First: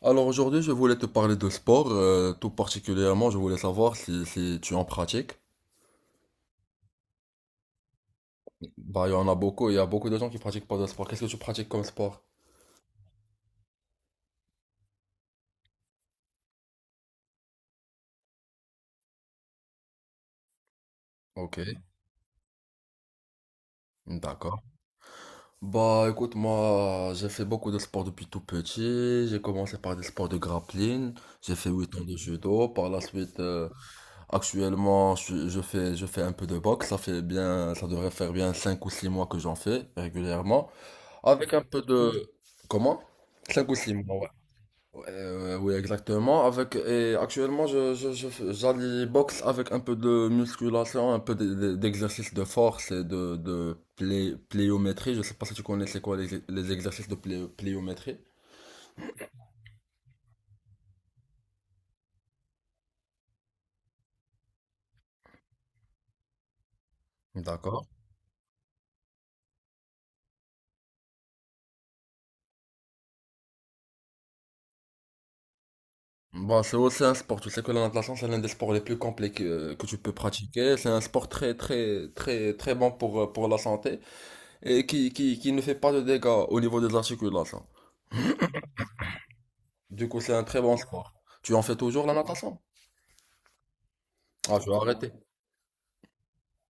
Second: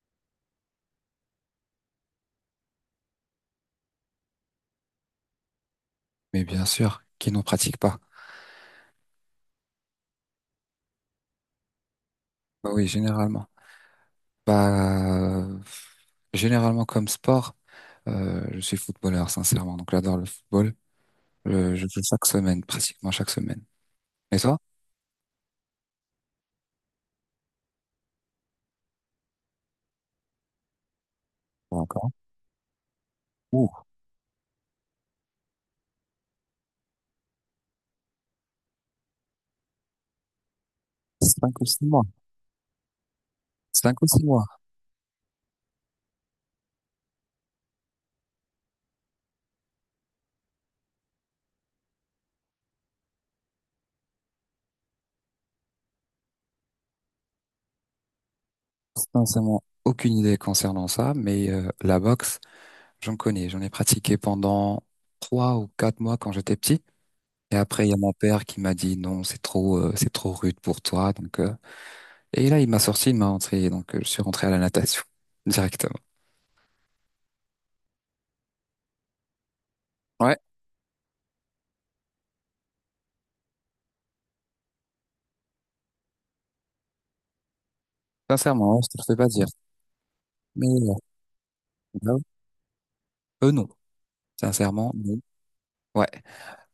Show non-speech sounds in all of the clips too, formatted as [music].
Alors aujourd'hui, je voulais te parler de sport, tout particulièrement, je voulais savoir si tu en pratiques. Mais bien sûr, qui n'en pratique pas. Bah, il y en a beaucoup, il y a beaucoup de gens qui pratiquent pas de sport. Qu'est-ce que tu pratiques comme sport? Bah oui, généralement. Bah, généralement comme sport, je suis footballeur, sincèrement. Donc j'adore le football. Ok, Je joue chaque semaine, pratiquement chaque semaine. Et toi? d'accord. Bah, écoute, moi, j'ai fait beaucoup de sport depuis tout petit. J'ai commencé par des sports de grappling. J'ai fait Pas 8 ans encore. de judo. Par la suite, Ouh, je fais un peu de boxe. Ça devrait faire bien 5 ou 6 mois que j'en fais régulièrement. Avec cinq un ou peu six mois. de... Comment? 5 ou 6 Cinq ou six mois. mois. Oui, exactement. Et actuellement, j'allie boxe avec un peu de musculation, un peu d'exercice de force et de pliométrie. Je sais pas si tu connais c'est quoi les exercices de pliométrie. Sincèrement, aucune idée concernant ça, mais la boxe, j'en connais. J'en ai pratiqué pendant 3 ou 4 mois quand j'étais petit. Et D'accord. après, il y a mon père qui m'a dit non, c'est trop rude pour toi. Donc. Et là, il m'a sorti, il m'a rentré, donc je suis rentré à la natation [laughs] directement. Bon, c'est aussi un sport. Tu sais que la natation, c'est l'un des sports les plus complets que tu peux Ouais, pratiquer. C'est un sport très bon pour la santé et qui ne fait pas de dégâts au niveau des articulations. sincèrement, hein, je te le fais pas dire. Du coup, c'est un très Mais bon sport. Tu en fais toujours bah la oui. natation? Eux, non. Ah, tu as Sincèrement, arrêté. non. Ouais.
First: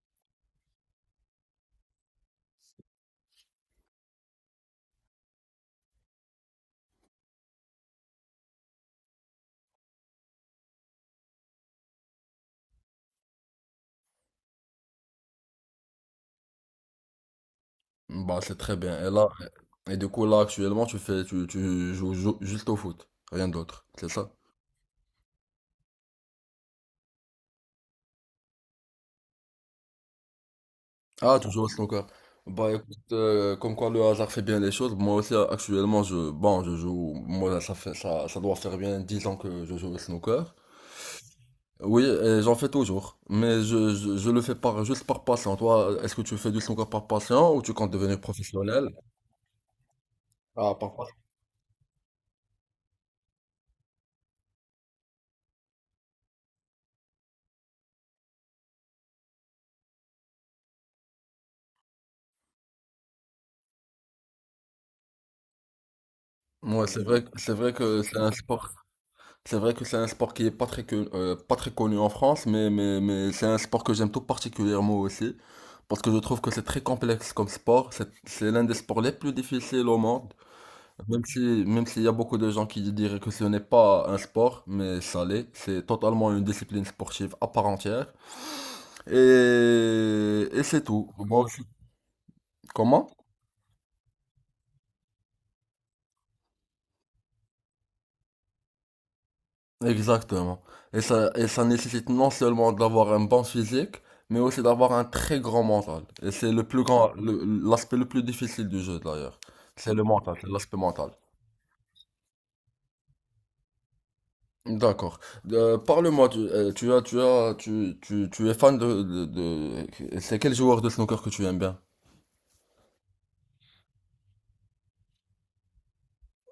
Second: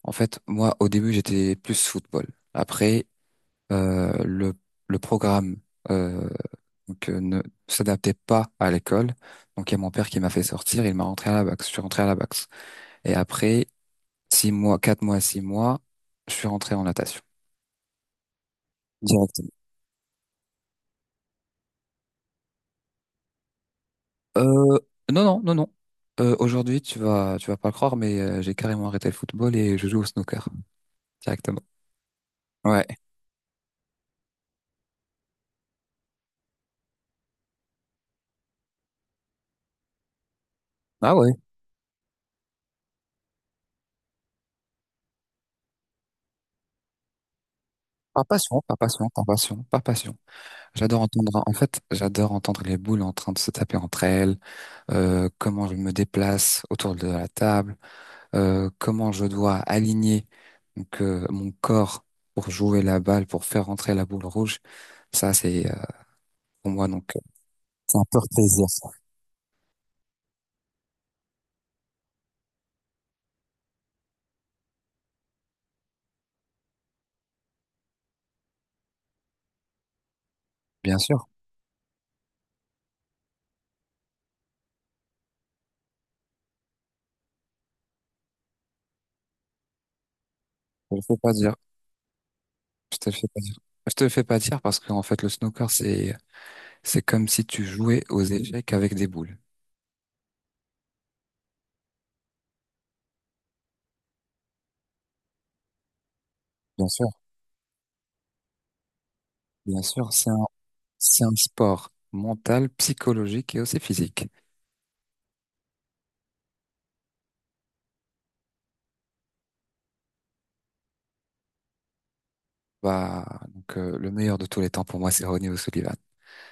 En fait, moi, au début, j'étais plus football. Après, euh, le le programme euh, donc ne s'adaptait pas à l'école. Donc il y a mon père qui m'a fait sortir, il m'a rentré à la boxe. Je suis rentré à la boxe. Et après 6 mois, 4 mois, 6 mois, je suis rentré en natation. Bah, c'est très bien. Et du coup, là, actuellement, tu joues, juste au foot, rien d'autre, c'est ça? Euh, non, non, non, non. Aujourd'hui, tu vas pas le croire, mais j'ai carrément arrêté le football et je joue au snooker Ah, tu directement. joues au snooker. Bah, écoute, Ouais. Comme quoi le hasard fait bien les choses. Moi aussi, actuellement, je, bon, je joue, moi, ça doit faire bien 10 ans que je joue au snooker. Ah ouais. Oui, et j'en fais toujours, mais je le fais par, juste par passion. Toi, est-ce que tu fais du snooker par passion ou tu comptes devenir Par passion, par professionnel? passion, par passion, par passion. Ah, par J'adore passion. entendre, en fait, j'adore entendre les boules en train de se taper entre elles, comment je me déplace autour de la table, comment je dois aligner donc, mon corps pour jouer la balle, pour faire rentrer la boule rouge. Ça, c'est pour Ouais, moi donc c'est vrai c'est que un c'est pur un plaisir. sport. Ça. C'est vrai que c'est un sport qui est pas très, pas très connu en France, mais c'est un sport que j'aime tout particulièrement aussi, parce que je trouve que c'est très complexe comme sport, c'est l'un des sports les plus difficiles au monde, Bien même sûr, si, même s'il y a beaucoup de gens qui diraient que ce n'est pas un sport, mais ça l'est, c'est totalement une discipline sportive à part entière, et c'est je ne tout. peux pas Moi dire. aussi. Je Comment? te le fais pas dire. Je te le fais pas dire parce qu'en fait, le snooker, c'est comme si tu jouais aux échecs avec des boules. Exactement. Et ça nécessite non seulement d'avoir un bon physique, mais aussi d'avoir un très grand mental. Et c'est le plus Bien sûr, grand, le- l'aspect le plus difficile du jeu d'ailleurs. bien C'est le sûr, c'est mental, un, c'est l'aspect mental. c'est un sport mental, psychologique et aussi physique. D'accord. Parle-moi, tu, tu as, tu as, tu es fan de, de c'est quel joueur de snooker que tu aimes bien? Bah, donc, le meilleur de tous les temps pour moi, c'est Ronnie O'Sullivan,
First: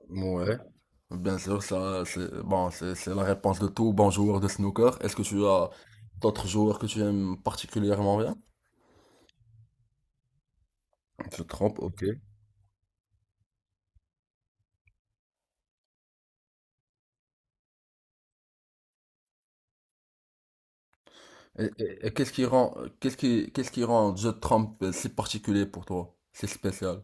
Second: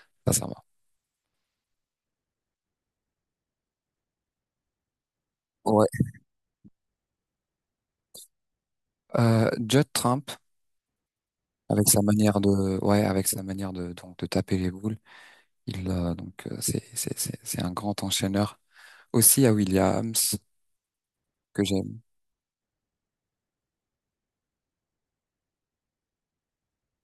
Ouais. sincèrement. Bien sûr, ça, c'est la réponse de tout bon joueur de snooker. Est-ce que tu as Ouais. d'autres joueurs que tu aimes particulièrement bien? Judd Trump, Tu te trompes, avec sa ok. manière de, ouais, avec sa manière de, donc, de taper les boules, il, donc, c'est un grand enchaîneur. Aussi à Williams, Et, que j'aime. et- et qu'est-ce qui rend, qu'est-ce qui rend Joe Trump si particulier pour toi? C'est spécial.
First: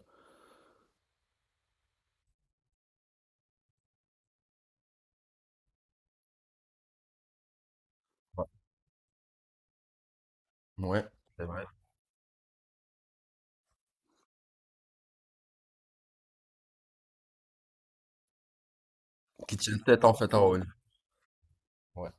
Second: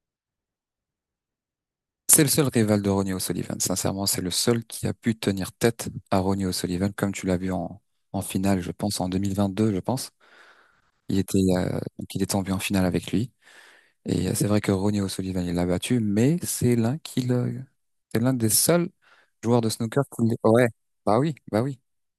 C'est le seul rival de Ronnie O'Sullivan. Sincèrement, c'est le seul qui a pu tenir tête à Ronnie O'Sullivan, comme tu l'as vu en, en Ouais. finale, je pense, en 2022, je pense. Ouais, Il était, c'est vrai. Donc il est tombé en finale avec lui. Et c'est vrai que Ronnie O'Sullivan, il l'a battu, mais c'est l'un qui le- c'est l'un des seuls Qui joueurs de tient snooker tête en qui fait le- à Owen. Ouais, bah oui, bah oui, Ouais.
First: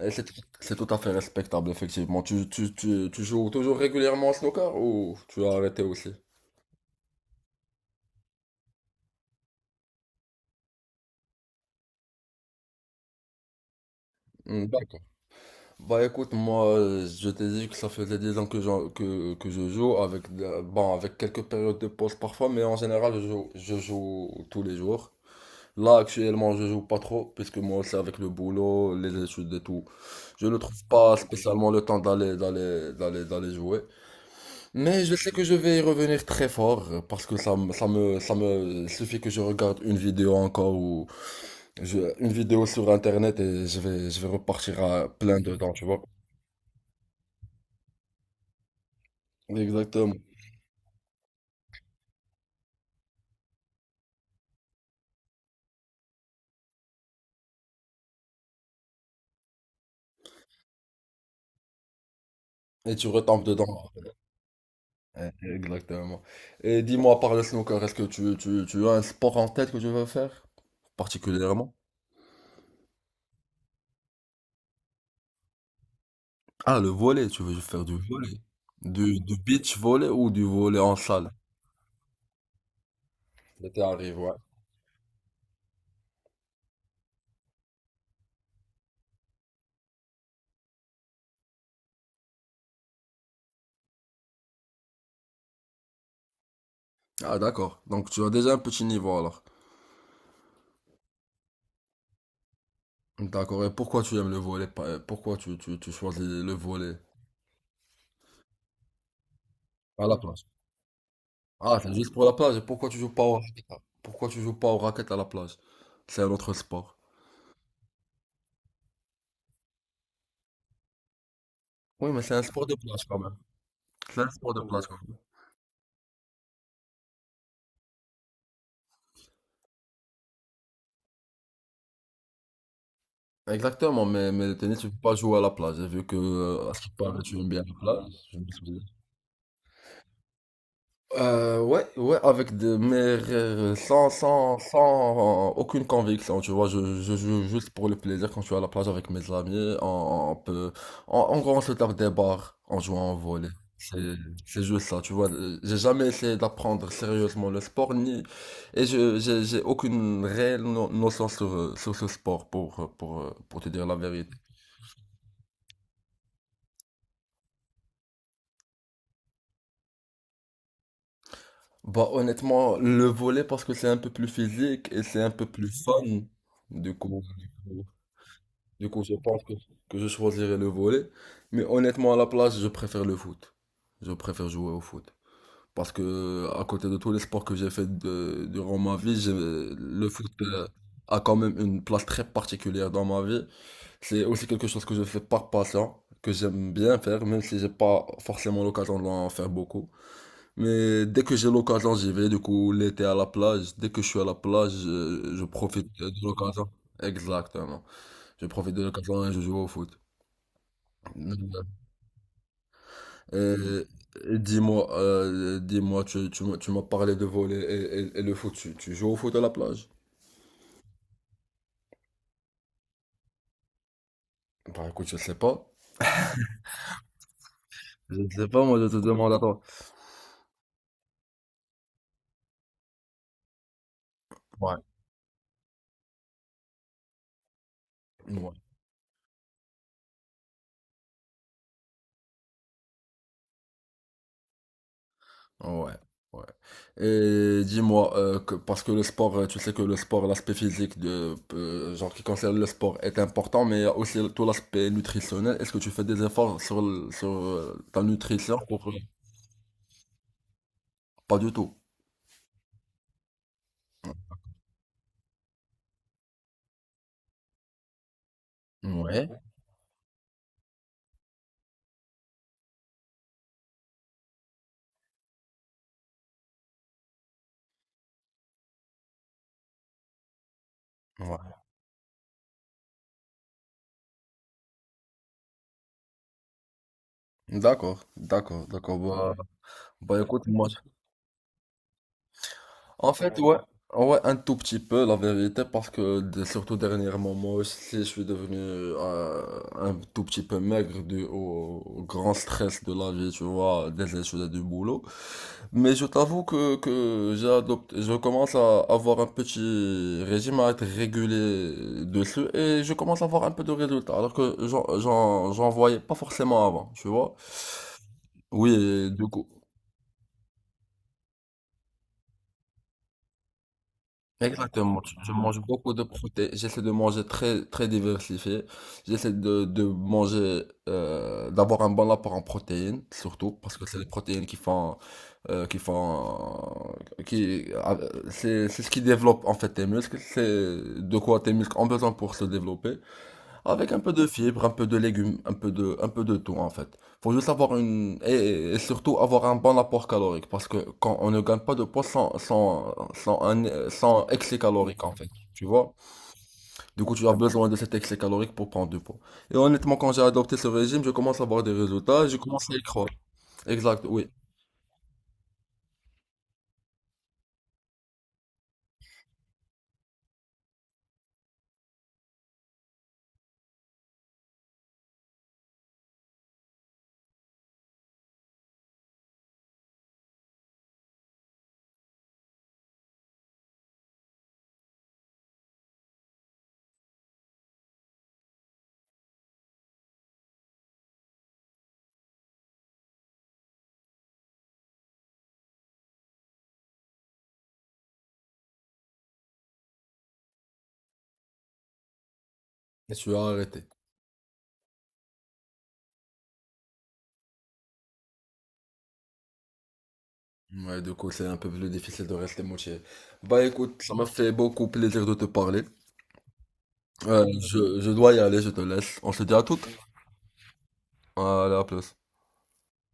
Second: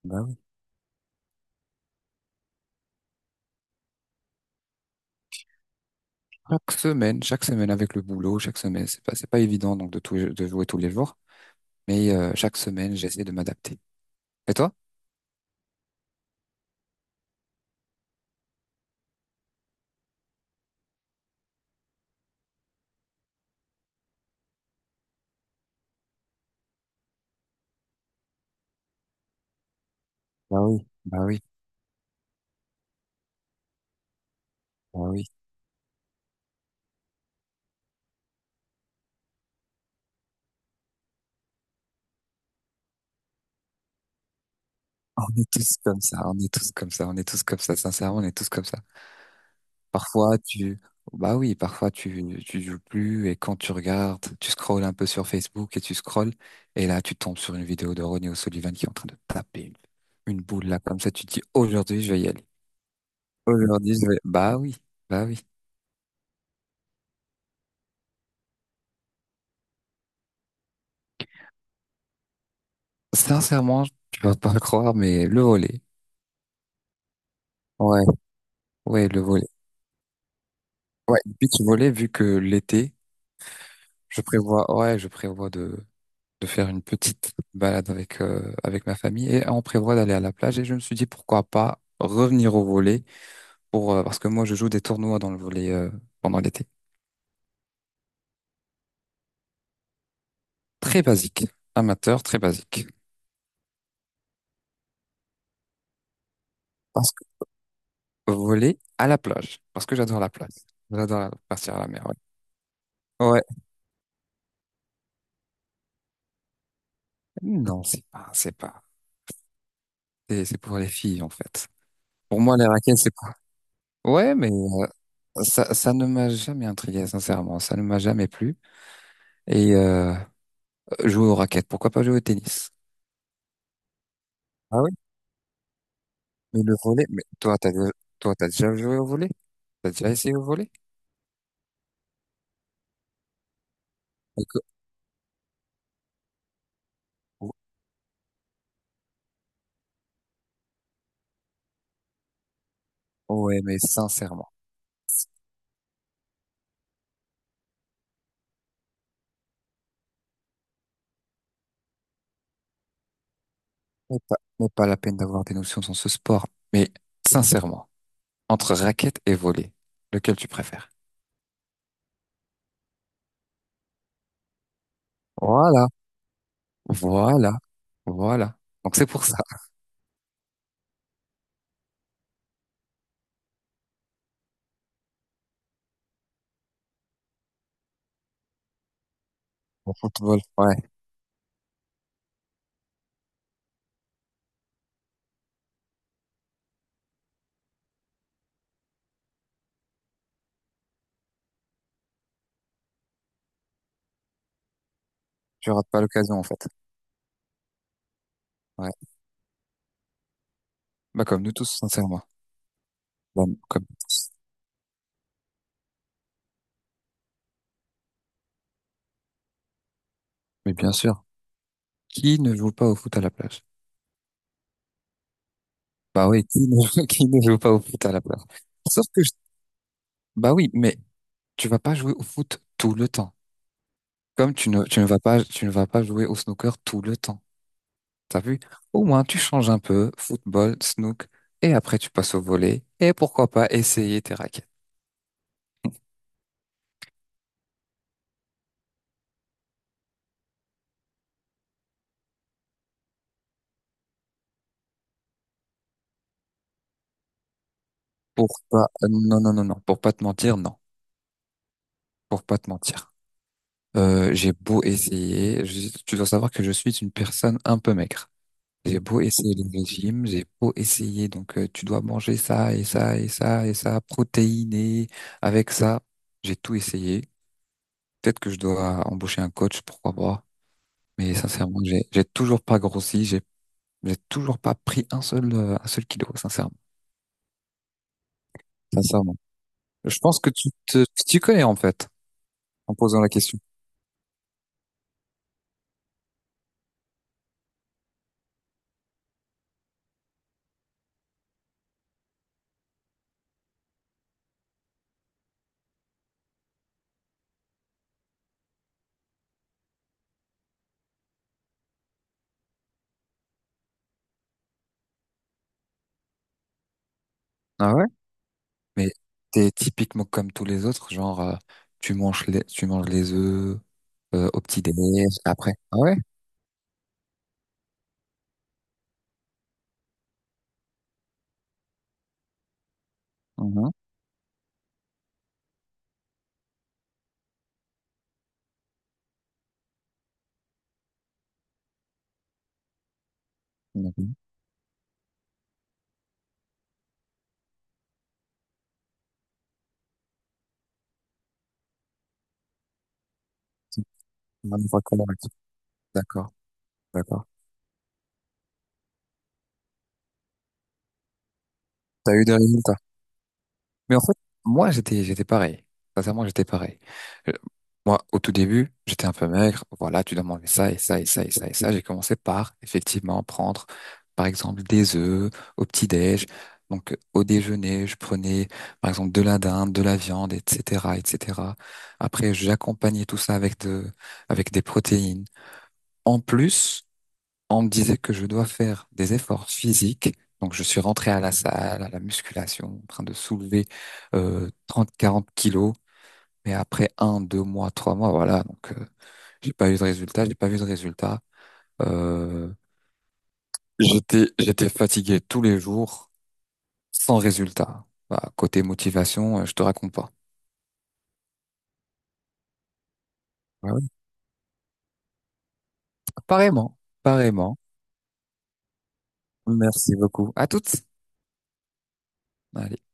Et bah C'est oui. c'est tout à fait respectable, effectivement. Tu joues toujours régulièrement au snooker ou tu as arrêté aussi? Chaque semaine avec le boulot, chaque semaine, c'est pas évident donc de tout, de jouer tous les jours, mais chaque semaine, j'essaie de m'adapter. Et Hmm, toi? d'accord. Bah écoute, moi je t'ai dit que ça faisait 10 ans que, que je joue avec, bon, avec quelques périodes de pause parfois, mais en général je joue tous les jours. Là, actuellement, je joue pas trop, puisque moi aussi, avec le boulot, les études et tout, je ne Bah trouve oui, pas bah oui. spécialement le temps d'aller jouer. Bah Mais je oui. sais que je vais y revenir très fort, parce que ça me, il suffit que je regarde une vidéo encore ou une vidéo sur Internet et je vais repartir à On plein est dedans, tous tu vois. comme ça, on est tous comme ça, on est tous comme ça, sincèrement, on est tous comme ça. Exactement. Parfois, tu, bah oui, parfois tu joues plus et quand tu regardes, tu scrolles un peu sur Facebook et tu scrolles et là, tu tombes sur une vidéo de Ronnie O'Sullivan qui est en train de taper une boule là, comme ça, tu te dis, aujourd'hui, je vais y aller. Et tu retombes dedans. Aujourd'hui, je vais, bah oui, bah Ouais, oui. exactement. Et dis-moi, par le snooker, est-ce que tu as un sport en tête que tu veux faire, particulièrement? Sincèrement, tu vas pas le croire, mais le volley. Ah, le volley, tu veux faire du Ouais, volley. ouais, le Du volley. beach volley ou du volley en Ouais, salle? le pitch volley, vu que l'été, L'été arrive, je ouais. prévois, ouais, je prévois de faire une petite balade avec, avec ma famille et on prévoit d'aller à la plage et je me suis dit pourquoi pas revenir au volley pour, parce que moi je joue des tournois dans le volley pendant l'été. Ah, d'accord. Donc, tu as déjà un petit niveau alors. Très basique, amateur, très basique. D'accord. Et pourquoi tu aimes le volley? Pourquoi tu choisis le volley Parce que volley à la plage, parce que à la j'adore la plage? plage. J'adore partir Ah, à la c'est mer, juste pour la plage. Et pourquoi tu joues pas ouais. au Ouais. raquette? Pourquoi tu joues pas au raquette à la plage? C'est un autre sport. Non, c'est pas, c'est pas. C'est pour les filles en fait. Oui, mais c'est Pour un moi les sport de raquettes plage c'est quand pas. même. C'est un Ouais, mais sport de plage quand même. ça, ça ne m'a jamais intrigué, sincèrement. Ça ne m'a jamais plu. Et jouer aux raquettes, pourquoi pas jouer au tennis? Exactement, mais le tennis, Ah tu oui, peux pas jouer à la plage. J'ai vu que, mais à le ce qui volet, paraît, mais tu aimes toi, bien la plage. T'as déjà joué au volet? T'as déjà essayé au volet? Ouais, avec des, mais Parce que- sans aucune conviction, tu vois, je joue ou- juste pour le plaisir quand je suis à la plage avec mes amis, on peut, en gros, on se tape des barres en jouant au volley. Ouais, mais C'est, sincèrement, c'est juste ça, tu vois, j'ai jamais essayé d'apprendre sérieusement le sport, ni, et j'ai aucune réelle notion sur, sur ce sport pour, pour te dire la mais vérité. pas, mais pas la peine d'avoir des notions dans ce sport. Mais sincèrement, entre raquette et volet, lequel tu préfères? Bah, honnêtement, le volley parce que c'est un peu plus physique et c'est un peu plus Voilà, fun, du coup. voilà, voilà. Du Donc coup, c'est je pour ça. pense [laughs] que je choisirais le volley. Mais honnêtement, à la place, je préfère le foot. Je préfère jouer au foot. Parce que, à côté de tous les sports que durant ma vie, Au le foot football, ouais, a quand même une place très particulière dans ma vie. C'est aussi quelque chose que je fais par passion, que j'aime bien faire, même si j'ai pas forcément l'occasion d'en faire beaucoup. Mais dès que j'ai l'occasion, j'y vais. Du coup, l'été à la plage, dès que je suis à la plage, je tu profite rates pas de l'occasion en fait. l'occasion. Exactement. Je profite de Ouais, l'occasion et je joue au foot. bah comme nous Euh, tous, sincèrement. Bah, euh, comme nous tous. Dis-moi, tu m'as parlé de voler et, et le foot. Tu joues au foot à la plage? Mais bien sûr, qui ne joue pas au foot à la plage? Bah écoute, je sais pas. Bah oui, qui ne, [laughs] qui ne joue pas au foot à Je la plage? sais pas, moi je te Sauf que je- demande à toi. bah oui, mais tu vas pas jouer au foot tout le temps. Comme Ouais, tu ne vas pas, tu ne vas pas jouer au snooker tout le temps. T'as ouais, vu? Au moins, tu changes un peu, football, snook, et après tu passes au volley, et pourquoi pas essayer tes raquettes. ouais. [laughs] Ouais. Et dis-moi, parce que le sport, tu sais que le sport, l'aspect physique de, genre qui concerne le sport est important, mais il y a aussi tout l'aspect nutritionnel. Est-ce que tu fais des efforts sur, sur ta nutrition? Pour pas, non, non, non, non, pour pas te mentir, non. Pas du tout. Pour pas te mentir. J'ai beau essayer, tu dois savoir que je suis une personne un peu maigre. J'ai beau Ouais. essayer les régimes, j'ai beau essayer, donc tu dois manger ça et ça et ça et ça, protéiné avec ça. J'ai tout essayé. Peut-être que je dois embaucher un coach, pourquoi pas. Mais Ouais. sincèrement, j'ai toujours pas grossi, j'ai toujours pas pris un seul kilo, sincèrement. D'accord, d'accord, d'accord. Bah, Sincèrement. Je bah pense écoute, que moi, tu te tu connais en fait en en posant la fait, ouais, question. ouais, un tout petit peu, la vérité, parce que surtout dernièrement, moi aussi, je suis devenu un tout petit peu maigre dû au grand stress de la vie, tu vois, des études et du boulot. Mais je t'avoue que j'ai adopté, je commence à avoir un petit régime à être régulier dessus et je commence à avoir un peu de résultats, alors que j'en voyais pas forcément avant, tu vois. Ah ouais. Oui, et Mais du coup. t'es typiquement comme tous les autres, genre tu manges les œufs au petit Exactement, déjeuner je mange après. beaucoup Ah de ouais? protéines, j'essaie de manger très très diversifié, j'essaie de manger, d'avoir un bon apport en protéines, surtout, parce que Mhm. c'est les protéines qui font, euh, qui font, c'est ce qui développe en fait tes muscles, c'est de quoi tes muscles ont besoin pour se développer. Avec un peu de D'accord. fibres, un peu de légumes, un peu un peu de tout en fait. Faut juste avoir une et surtout avoir un bon apport calorique parce que quand on ne gagne pas de poids sans excès Une fois calorique en qu'on a- fait, tu vois. D'accord, Du coup, tu as d'accord. besoin de cet excès calorique pour prendre du poids. Et honnêtement, quand j'ai adopté ce régime, je commence à voir des résultats, T'as je eu des commence à y résultats? croire. Exact, Mais en oui. fait, moi, j'étais pareil. Sincèrement, j'étais pareil. Euh, Moi, au tout début, j'étais un peu maigre. Voilà, tu dois manger ça et ça et ça et ça et ça. J'ai commencé par, effectivement, prendre, par exemple, des œufs au petit-déj. Donc, au déjeuner, je prenais, par exemple, de la dinde, de la viande, etc., etc. Après, j'accompagnais tout ça avec des protéines. En plus, on me disait que je dois faire des efforts physiques. Donc, je suis rentré à la salle, à la musculation, en train de soulever 30-40 kilos. Mais après un, 2 mois, 3 mois, voilà. Donc, j'ai pas eu de résultat. J'ai pas vu de résultat. Euh, Et tu as arrêté. j'étais fatigué tous les jours, sans résultat. Bah, côté motivation, je te raconte pas. Ouais, du coup, c'est un peu plus difficile de rester motivé. Bah Ouais, écoute, ouais. ça m'a fait beaucoup plaisir de te parler. Apparemment, apparemment. Je dois y aller, je te laisse. On se dit à toutes. Merci beaucoup. À toutes. Hadi à plus. Allez.